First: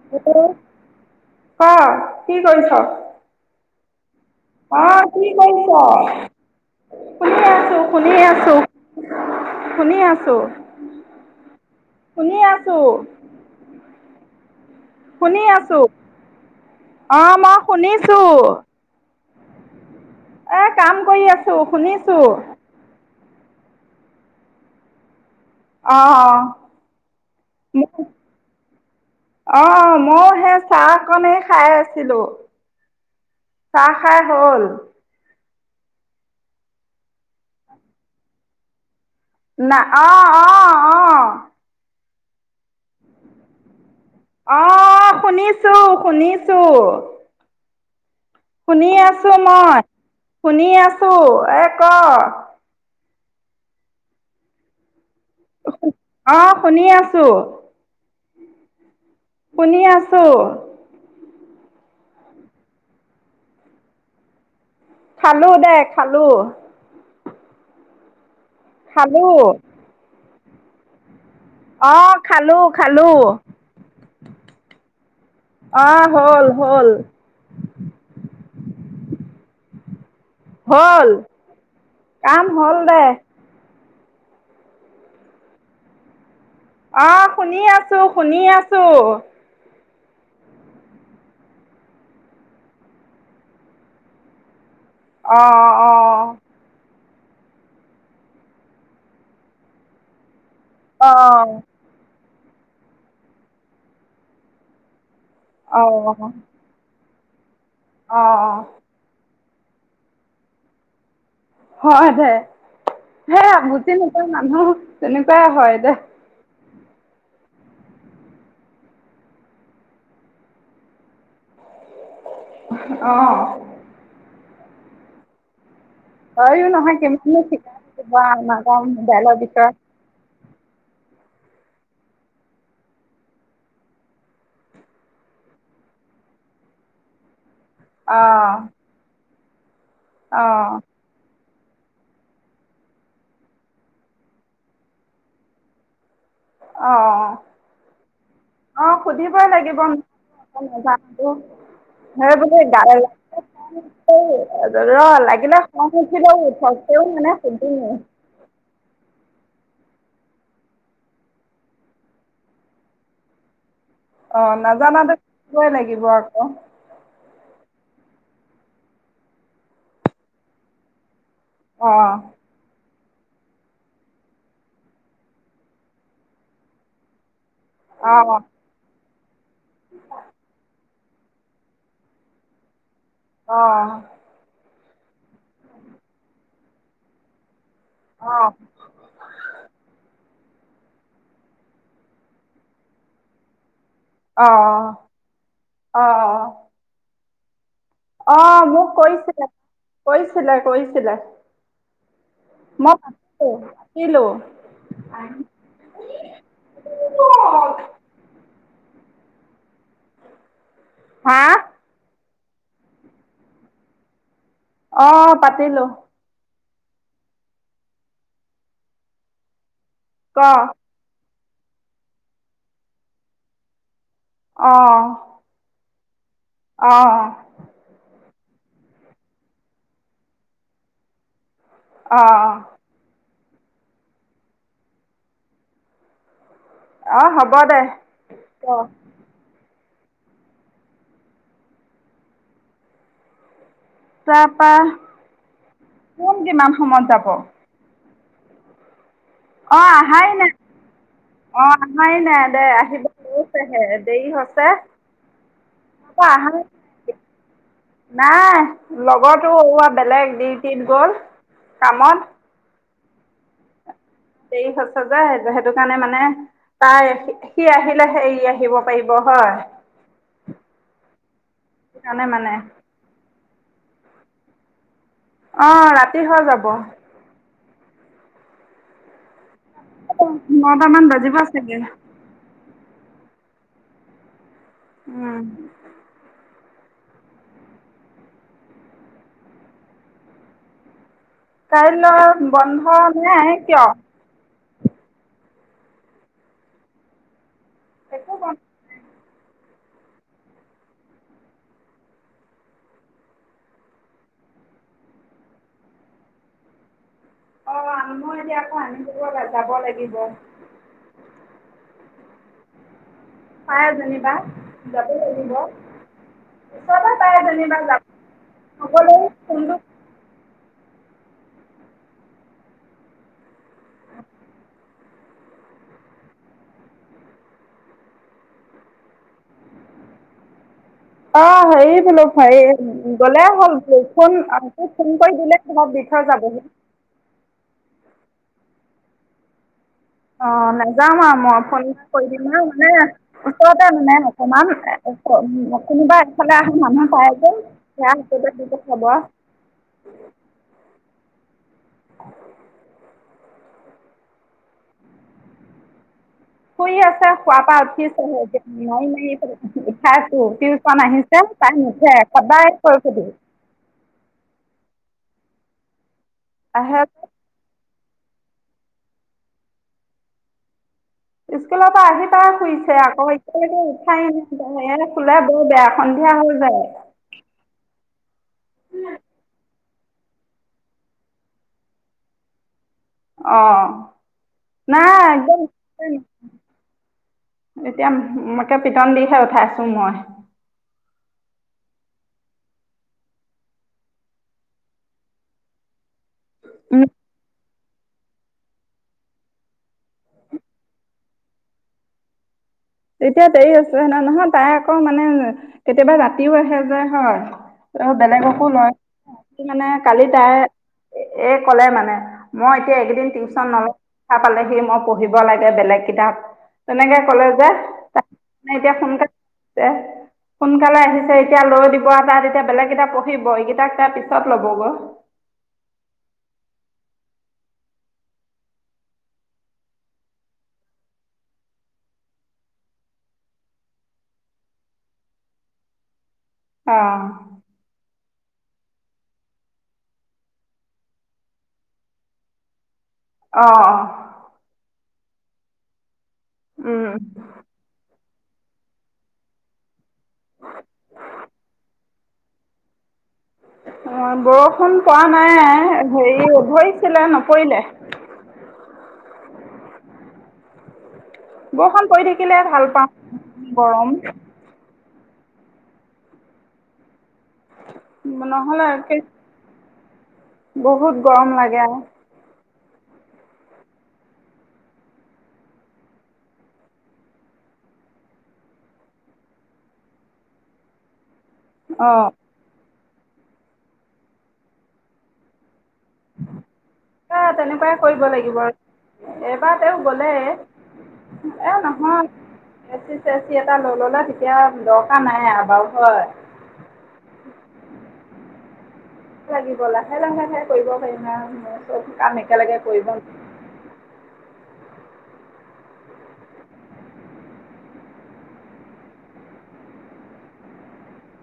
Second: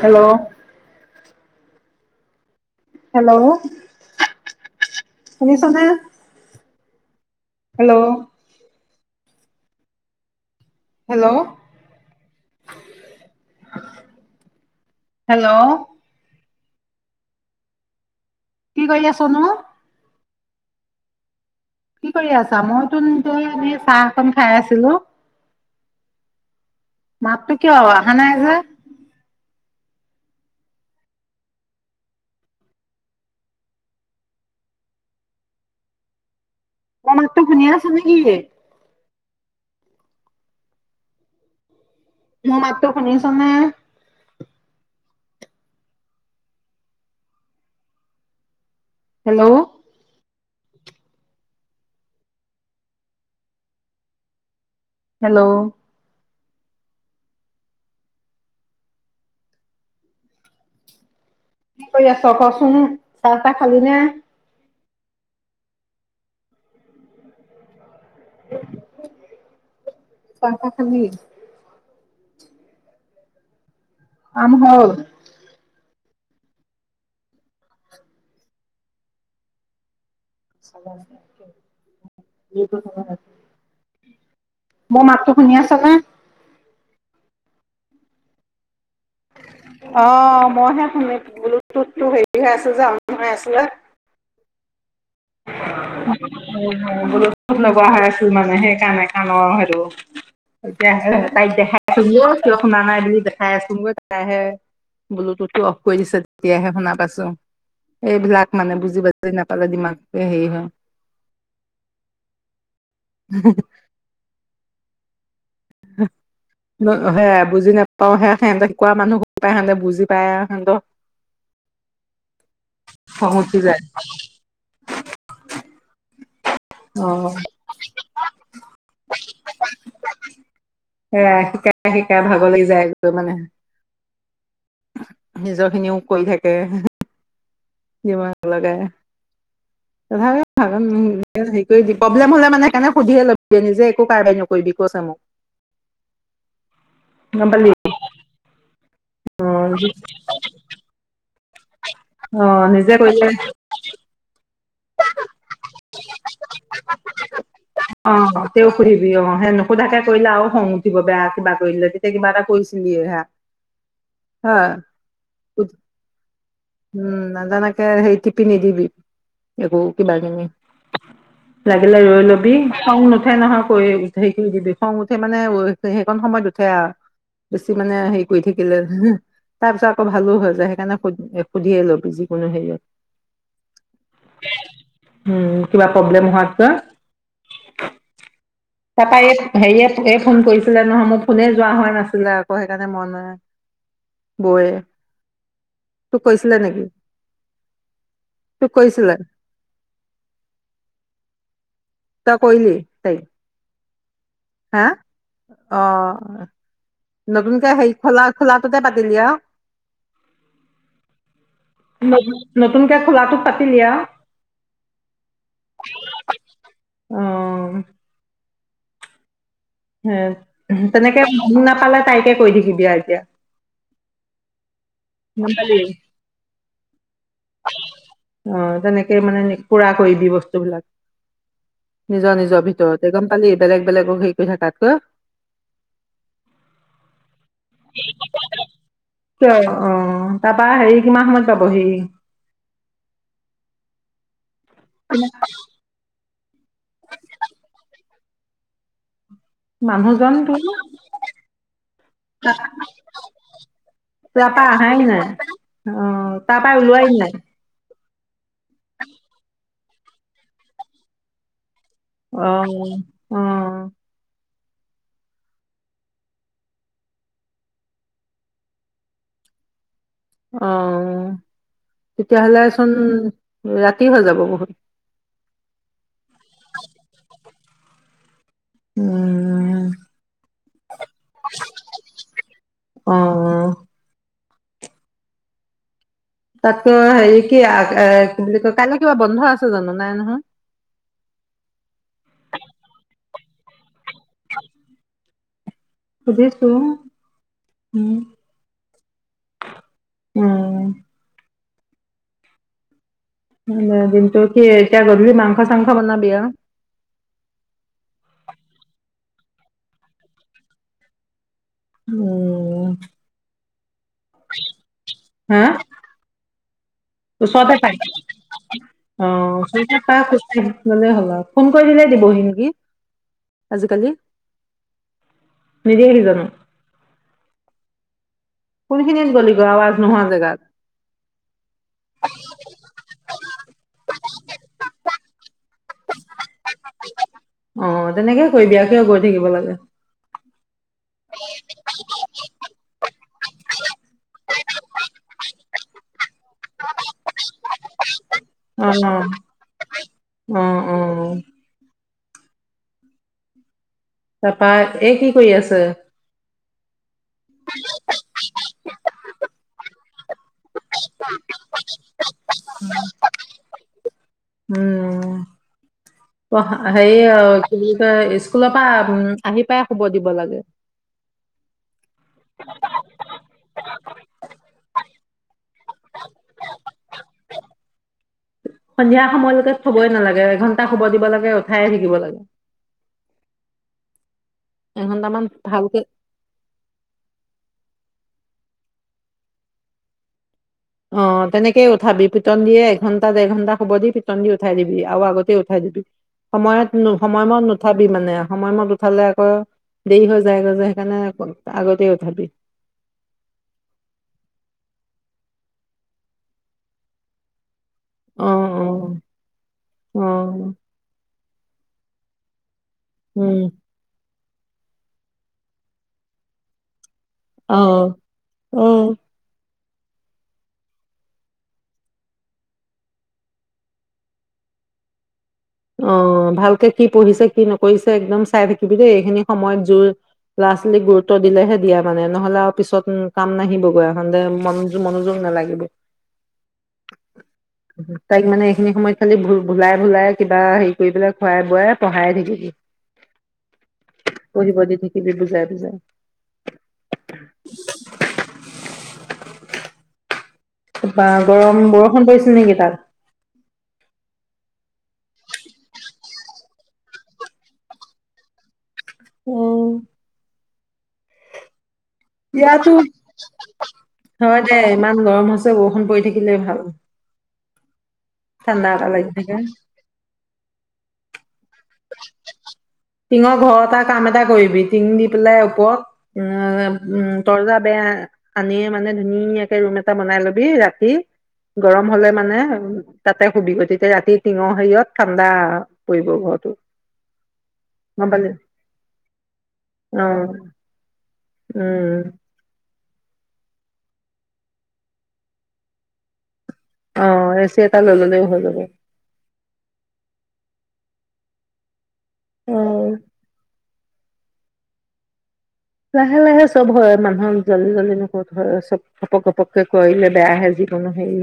Hello hello অ কি কৰিছ হেল্ল' অ কি কৰিছ শুনিছনে? হেল্ল' শুনি আছো শুনি আছো শুনি আছো হেল্ল' শুনি আছো শুনি হেল্ল' আছো । অ মই শুনিছো কি কৰি আছ ছ নো এ কাম কৰি আছো শুনিছো আমি চাহ অকন খাই আছিলো অহ অহ মাতটো কিয় অহা নাই যে অ মই সেই চাহকনেই খাই আছিলো চাহ খাই হ'ল মাতটো শুনিয়ে আছ নেকি না অহ অহ অহ মোৰ মাততো শুনিছ নে অহ শুনিছো শুনিছো শুনি আছো হেল্ল' মই শুনি আছো এ ক হেল্ল' অ শুনি আছো শুনি আছোঁ কি কৰি আছ কচোন চাহ তাহ খালি নে খালো দে খালো হয় খালো চাহ তা খালি অ খালো খালো কাম হল অহ হ'ল হ'ল হল কাম হ'ল দে মোৰ মাতটো শুনি আছ নে অহ শুনি আছো শুনি আছো অ মইহে শুনি ব্লুটুথটো হেৰি হৈ আছিল যে অন হৈ আছিলে অ অ বস্তু লগা হৈ আছিল মানে সেইকাৰণে কানৰ হেতু এতিয়া হে তাইক অ', দেখা পালো কিয় শুনা নাই বুলি দেখাই আচোনগৈ দেখাইহে ব্লুটুথটো অফ কৰি দিছে অ', তেতিয়াহে শুনা পাইছে য এইবিলাক অ', মানে বুজি পাই তয় নেপালে দিমাগ তই হেৰি হ হয় দে সে আগতি নতৰ মানুহ তেনেহ পে হয় দে উম উম সেয়া বুজি নাপাও সেয়া হেন্দু কোৱা মানুহ পা হেন্দু বুজি পায় আৰু হেন্দু। খং অ'। উঠি যায়। হয় য়ো নয়হ অ কে ম শিকাই নাম দল বিক [unintelligible] এয়া শিকাই শিকাই ভাগৰ লাগি যায় গৈ মানে হুম নিজৰ খিনিও কৰি থাকে। যিমান অ', লগাই তথাপিও অ', ভাগন [unintelligible] হেৰি কৰি দে প্ৰব্লেম হলে মানে সেইকাৰণে সুধিয়ে লবি নিজে একো কাৰ্বাই নকৰিবি কৈছে মোক। অঅঅ গম পালি অ সুধিবই লাগিব নেজামটো। হে অ বোলে নিজে দাৰাইয়া কৰিলে আছে তেই। ৰ লাগিলে খং উঠিলেও উঠক তেওঁ মানে সুধিমে। সোধাকে কৰিলে আৰু খং উঠিব বেয়া কিবা কৰিলে তেতিয়া কিবা এটা কৰিছিলিয়ে হা অ হয় নাজানাদে শিকিবই লাগিব আকৌ হুম নাজানকে হেৰি টিপি নিদিবি একো কিবা কিনি অ লাগিলে ৰই লবি খং নুঠে নহয় কৈ সেইখিনি দিবি খং উঠে মানে সেইখন সময়ত উঠে আৰু। বেছি মানে অ হেৰি কৰি থাকিলে হু হু তাৰ পিছত আকৌ ভালো হৈ যায় সেইকাৰণে সুধি দিয়ক। সুধিয়ে ল'বি যিকোনো হেৰিয়ত। অঅ উম কিবা প্ৰব্লেম হোৱাতকৈ। অ তাৰপা এত হেৰীয়ে ফুলে। ফোন কৰিছিলে নহয় মোৰ ফোনে যোৱা হয় নাছিলে আকৌ সেইকাৰণে মন নাই অ বৌয়ে অ অ তোক কৈছিলা নেকি? অ মোক কৈছিলে কৈছিলে কৈছিলে তই কৰিলি মই তাইক? পাতি পাতিলো। হা? অ' সতে পাতিলি আউ। হা নতুনকে খোলাটোত পাতিলি আউ অ পাতিলো। উম উ ক তেনেকে মম নাপালে তাইকে কৈ থিব দিয়া এতিয়া মনালিছা। আহ অ তেনেকে মানে পুৰা কৰি দিবি বস্তুবলাক। নিজৰ অ নিজৰ ভিতৰত একদম পালি বেলেগ বেলেগক হেৰি কৰি থাকাত ক। আহ হ'ব দে ক। কিয়? অ তাৰপা হেৰি কিমান সময়ত পাব সি তত হয় কোন কিমান সময়ত যাব অ আহাই মানুহজন নাই তোৰ অ আহাই নাই দে আহিব লৈছেহে দেৰি তাৰপা হৈছে আহাই নাই। তই অ' অহা নাই। তাৰপা ওলোৱাই নাই। নাই লগৰতো ৱা বেলেগ ডিউটিত গল কামত আহ দেৰি হৈছে যে সেইটো কাৰণে মানে তাই সি আহিলে এৰি আহিব পাৰিব হয়। অ কাৰণে মানে তেতিয়াহ'লেচোন ৰাতি তি হৈ যাব বহুত অ ৰাতি। কি হৈ যাব উম নটামান বাজিব চাগে। অ অ। উম তাতকো হেৰি কি এ কি বুলি কয় কাইলৈ কিবা বন্ধ আছে জানো নাই নহয়। কাইলৈ বন্ধ নাই কিয় [unintelligible] সজেইছো হম একো বন্ধ । উম দমটো কি গধূলি মাংখা চাংখা বনাবি আৰু অ মই এতিয়ানো । ক যাব লাগিব উম পাই যেনিবা যাব লাগিব ওচৰতে ত পায় সতে যেনিবা যাব নগলেও অ ফোনটো সতে খ লে হ'ল ফোন কৰি দিলে দিবহি নেকি আজিকালি নিদিয়েহি জানো কোনখিনিত গ'লিগৈ আৱাজ নোহোৱা জেগাত অ হেৰি বো ভাই গ'লে হ'ল ফোন আক ফোন কৈ দিলাক অলপ বিষৰ যাবহি অ তেনেকে কৰি দিয় সে গৈ থাকিব লাগে অ যাম আৰু মই ফোন কৰি দিম আৰু মানে ওচৰতে মানে অকমান কোনোবা ফালে আ মানুহ পাই যে আছে সেয়া হাততে কি কাব লাগে অ অ', অ', তাৰপা এ কি কৰি আছে শুই আছে শোৱা পা উঠি এ হাত টিউচন আহিছে তাই নুঠে কবাই কৈ থধ উম অ আহে হেই স্কুলৰ পৰা উম আহি পাই শুব দিব লাগে স্কুলৰ পৰা আহি পাই শুইছে আকৌ এতিয়া লৈকে উঠাই নাই এতিয়া বৰ বেয়া সন্ধিয়া হৈ যায় সন্ধিয়া সময়লৈকে থবই নালাগে এঘন্টা শুব দিব লাগে উঠাই থাকিব লাগে অ নাই এঘন্টামান একদম ভালকে এতিয়াাকে পিটন দিহে উঠাইছো মই অ তেনেকেই উঠাবি পিটন দিয়ে এঘণ্টা দেৰ ঘণ্টা হুব দি পিটন দি উঠাই দিবি আৰু আগতে উঠাই দিবি সময়ত সময় মই উঠাবি মানে সময়মত উঠালে আকৌ দেৰি হৈ যায়গৈ যে সেইকাৰণে আগতে উঠাবি এতিয়া দেৰি আছেে ন নহয় তাই আকৌ মানে কেতিয়াবা ৰাতিও আহে যে হয় অ', বেলেগকো অ', লয় মানে কালি তাই অ', এ ক'লে মানে মই এইকেইদিন উম, টিউচন নলয় দো পালেহি মই পঢ়িব লাগে বেলেগ কিতাপ তেনেকে কলৈ যায় উম সোনকালে আহিছে এতিয়া লৈ দিব তাৰ তেতিয়া বেলেগ কিতাপ পঢ়িব এইকেইতাক তাৰ পিছত ল'ব গৈ অ ভালকে কি পঢ়িছে কি নকৰিছে একদম চাই থাকিবি দেই এইখিনি সময়ত জোৰ ল'ৰা ছোৱালীক গুৰুত্ব দিলেহে দিয়া মানে নহলে আৰু পিছত কাম নাহিবগৈ এখনতে মনযোগ মনোযোগ নালাগিব অ তাইক মানে এইখিনি সময়ত খালি ভোলাই ভোলাই কিবা হেৰি কৰি পেলাই খুৱাই বোৱাই পঢ়াই থাকিবি অহ - অহ। কিবিধ বুজাই - বুজাই। উম, থোপা গৰম বৰষুণ পৰিছিল নেকি তাত? অহ, বৰষুণ পোৱা নাই হেৰি ধৰিছিলে নপৰিলে। উম, বৰখন ইয়াতো হয় দে। ইমান গৰম হৈছে বৰষুণ পৰি থাকিলে ভাল। নহ'লে ঠাণ্ডা এটা একে লাগি থাকে। বহুত গৰম লাগে। টিঙৰ ঘৰটা কাম এটা কৰিবি টিং দি পেলাই ওপৰত উম, তৰ্জা বেয়া আানিয় মানে ধুনীয়াকে ৰুম এটা বনাই লবি ৰাতি গৰম অ'। হলে মানে উম। তাতে শুবি তেতিয়া ৰাতি টিঙৰ হেৰিয়ত ঠাণ্ডা পৰিব ঘৰটোত। এ তেনেকুৱাই কৰিব লাগিব আৰু এইবাৰ তেওঁ অ গলে এ উম নহয় এ চি চে চি টা লৈ ললে তেতিয়া দৰকাৰ নাই অভাৱ হয়। অহ, এ চি এটা লই ললেও হল হৈ । লাগিব লাহে- লাহে হে কৰিব পাৰিম আৰু কাম একেলগে অ কৰিব। লাহে-লাহে চব হয় মানুহক জল্ডি - জল্ডি নকৰিলো হয় চব ঘপক ঘপককে কৰিলে বেয়াহে যিকোনো হেৰি।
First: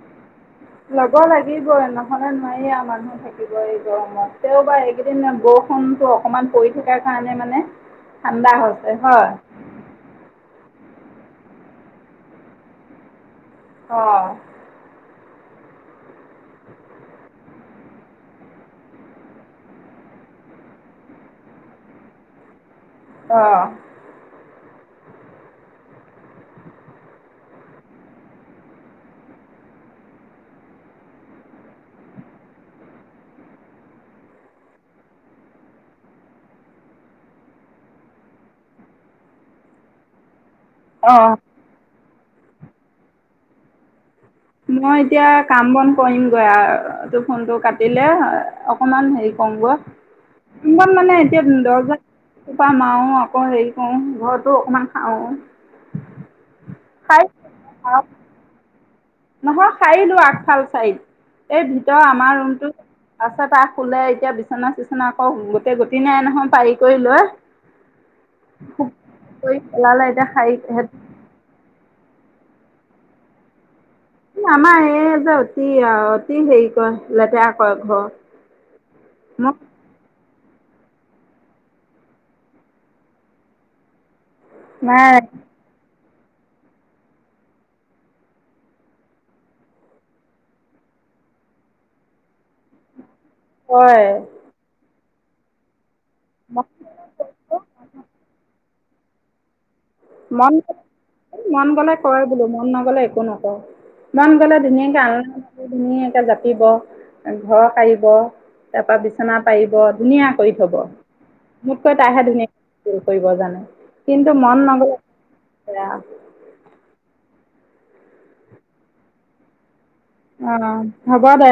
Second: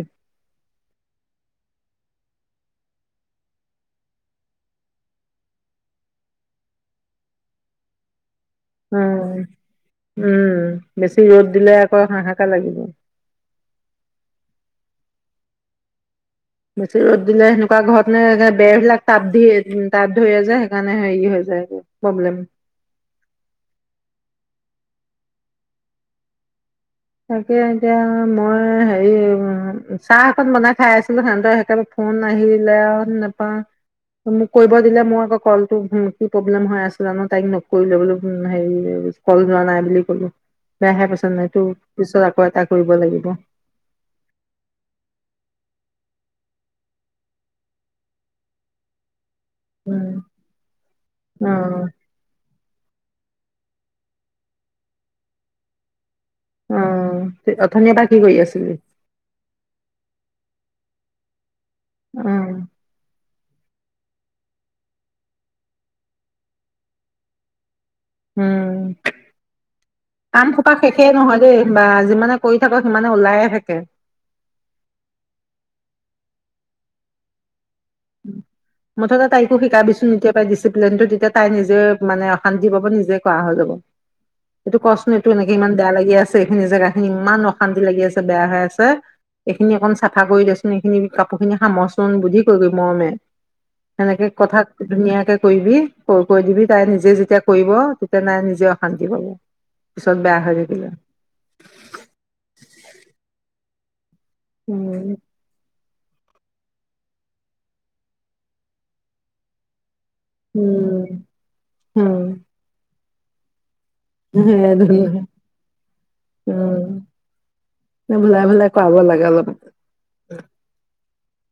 লব লাগিব নহলে নোৱাৰি মানুহ থাকিব এই গৰমত । তেওবা এইকেইদিন বৰষুণতটো অকনমান পৰি থকাৰ কাৰণে মানে ঠাণ্ডা হৈছে হয়, উম - উম। বেছি ৰ'দ দিলে আকৌ হাহাকাৰ লাগিব। অহ, বেছি ৰ'দ দিলে সেনেকুৱা ঘৰত নে বেৰবিলাক তাপ দি তাপ ধৰে যে সেইকাৰণে হেৰি হৈ যায় প্ৰব্লেম। অহ, তাকে এতিয়া মই হেৰি চাহ অকন বনাই খাই আছিলো সহতে একোৰে ফোন আহিলে আৰু নাপাও। মোক কৰিব দিলে মোৰ আকৌ কলটো কি প্ৰব্লেম হৈ আছিলে ন তাইক নকৰিলে বোলো হেৰি কল যোৱা নাই বুলি কলো। তাৰ হে অ'। পচন্দ এইটো। পিছত আকৌ এটা কৰিব লাগিব। মই এতিয়া কাম বন কৰিমগৈ আৰু এইটো ফোনটো কাটিলে অকমান হেৰি কমগৈ উম ইমান মানে এতিয়া অ দহ কা মাৰো আকৌ হেৰি কৰো ঘৰতো অকমান খাও। উম, তে অথনীৰ পৰা কি কৰি আছিলি? নহয় খাৰি লোৱা আগফাল চাইদ। এই ভিতৰ অ আমাৰ ৰুমটো। তাপিছত তাত শুলে এতিয়া বিচনা চিচনা আকৌ গোটেই গটি নাই নহয় পাৰি কৰি লৈ। উম কৰি পেলালে এতিয়া আম সাৰি খোপা সেখেই নহয় দেই বা । যিমানে কৰি থাকো সিমানে ওলাই থাকে । আমাৰ এই যে অতি অতি হেৰি কৰে লেতেৰা কৰে ঘৰ। উ মুঠতে তাইকো মোক শিকাবিচোন এতিয়া ডিচিপ্লিন টো তেতিয়া তাই নিজে মানে অশান্তি পাব নিজে কৰা হৈ যাব এইটো কৰ চোন নাই এইটো এনেকে ইমান বেয়া লাগি আছে এইখিনি জেগা খিনি ইমান অশান্তি লাগি আছে বেয়া হৈ আছে এইখিনি অকন চাফা কৰি দেচোন এইখিনি কাপোৰ খিনি সামৰচোন বুদ্ধি কৰি । মৰমে হয় সেনেকে কথা ধুনীয়া কৰিবি কৈ কৈ দিবি তাই নিজে যেতিয়া কৰিব তেতিয়া নাই নিজে হাজি ভাল মন গলে মন গলে কৰে বোলো মন নগলে একো নকওঁ মন গ'লে ধুনীয়াকে উম আলনা ধুনীয়াক জাপিব ঘৰ হাৰিব তাৰ পৰা বিছনা পাৰিব ধুনীয়া কৰি থ'ব উম মোতকৈ তাইহে ধুনীয়াকৈ কৰিব জানে কিন্তু মন নগ'লে উ বেয়া উম ভুলাই ভুলাই কৰা লাগে অলপ । অ হ'বা দে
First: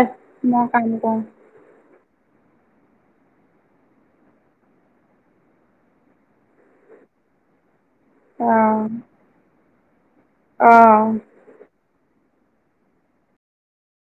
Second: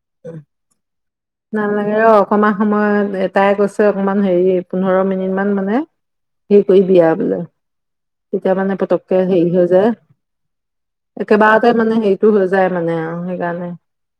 মই কাম উম অ ৰ অকমান সময়ত এটাই কৈছে অকমান হেৰি পোন্ধৰ মিনিট মান মানে হেৰি কৰি বিয়া বোলে । তেতিয়া মানে অ পতককে হেৰি হৈ যায় অ একে বাৰতে মানে সেই টো হৈ যায় মানে আৰু সেইকাৰণে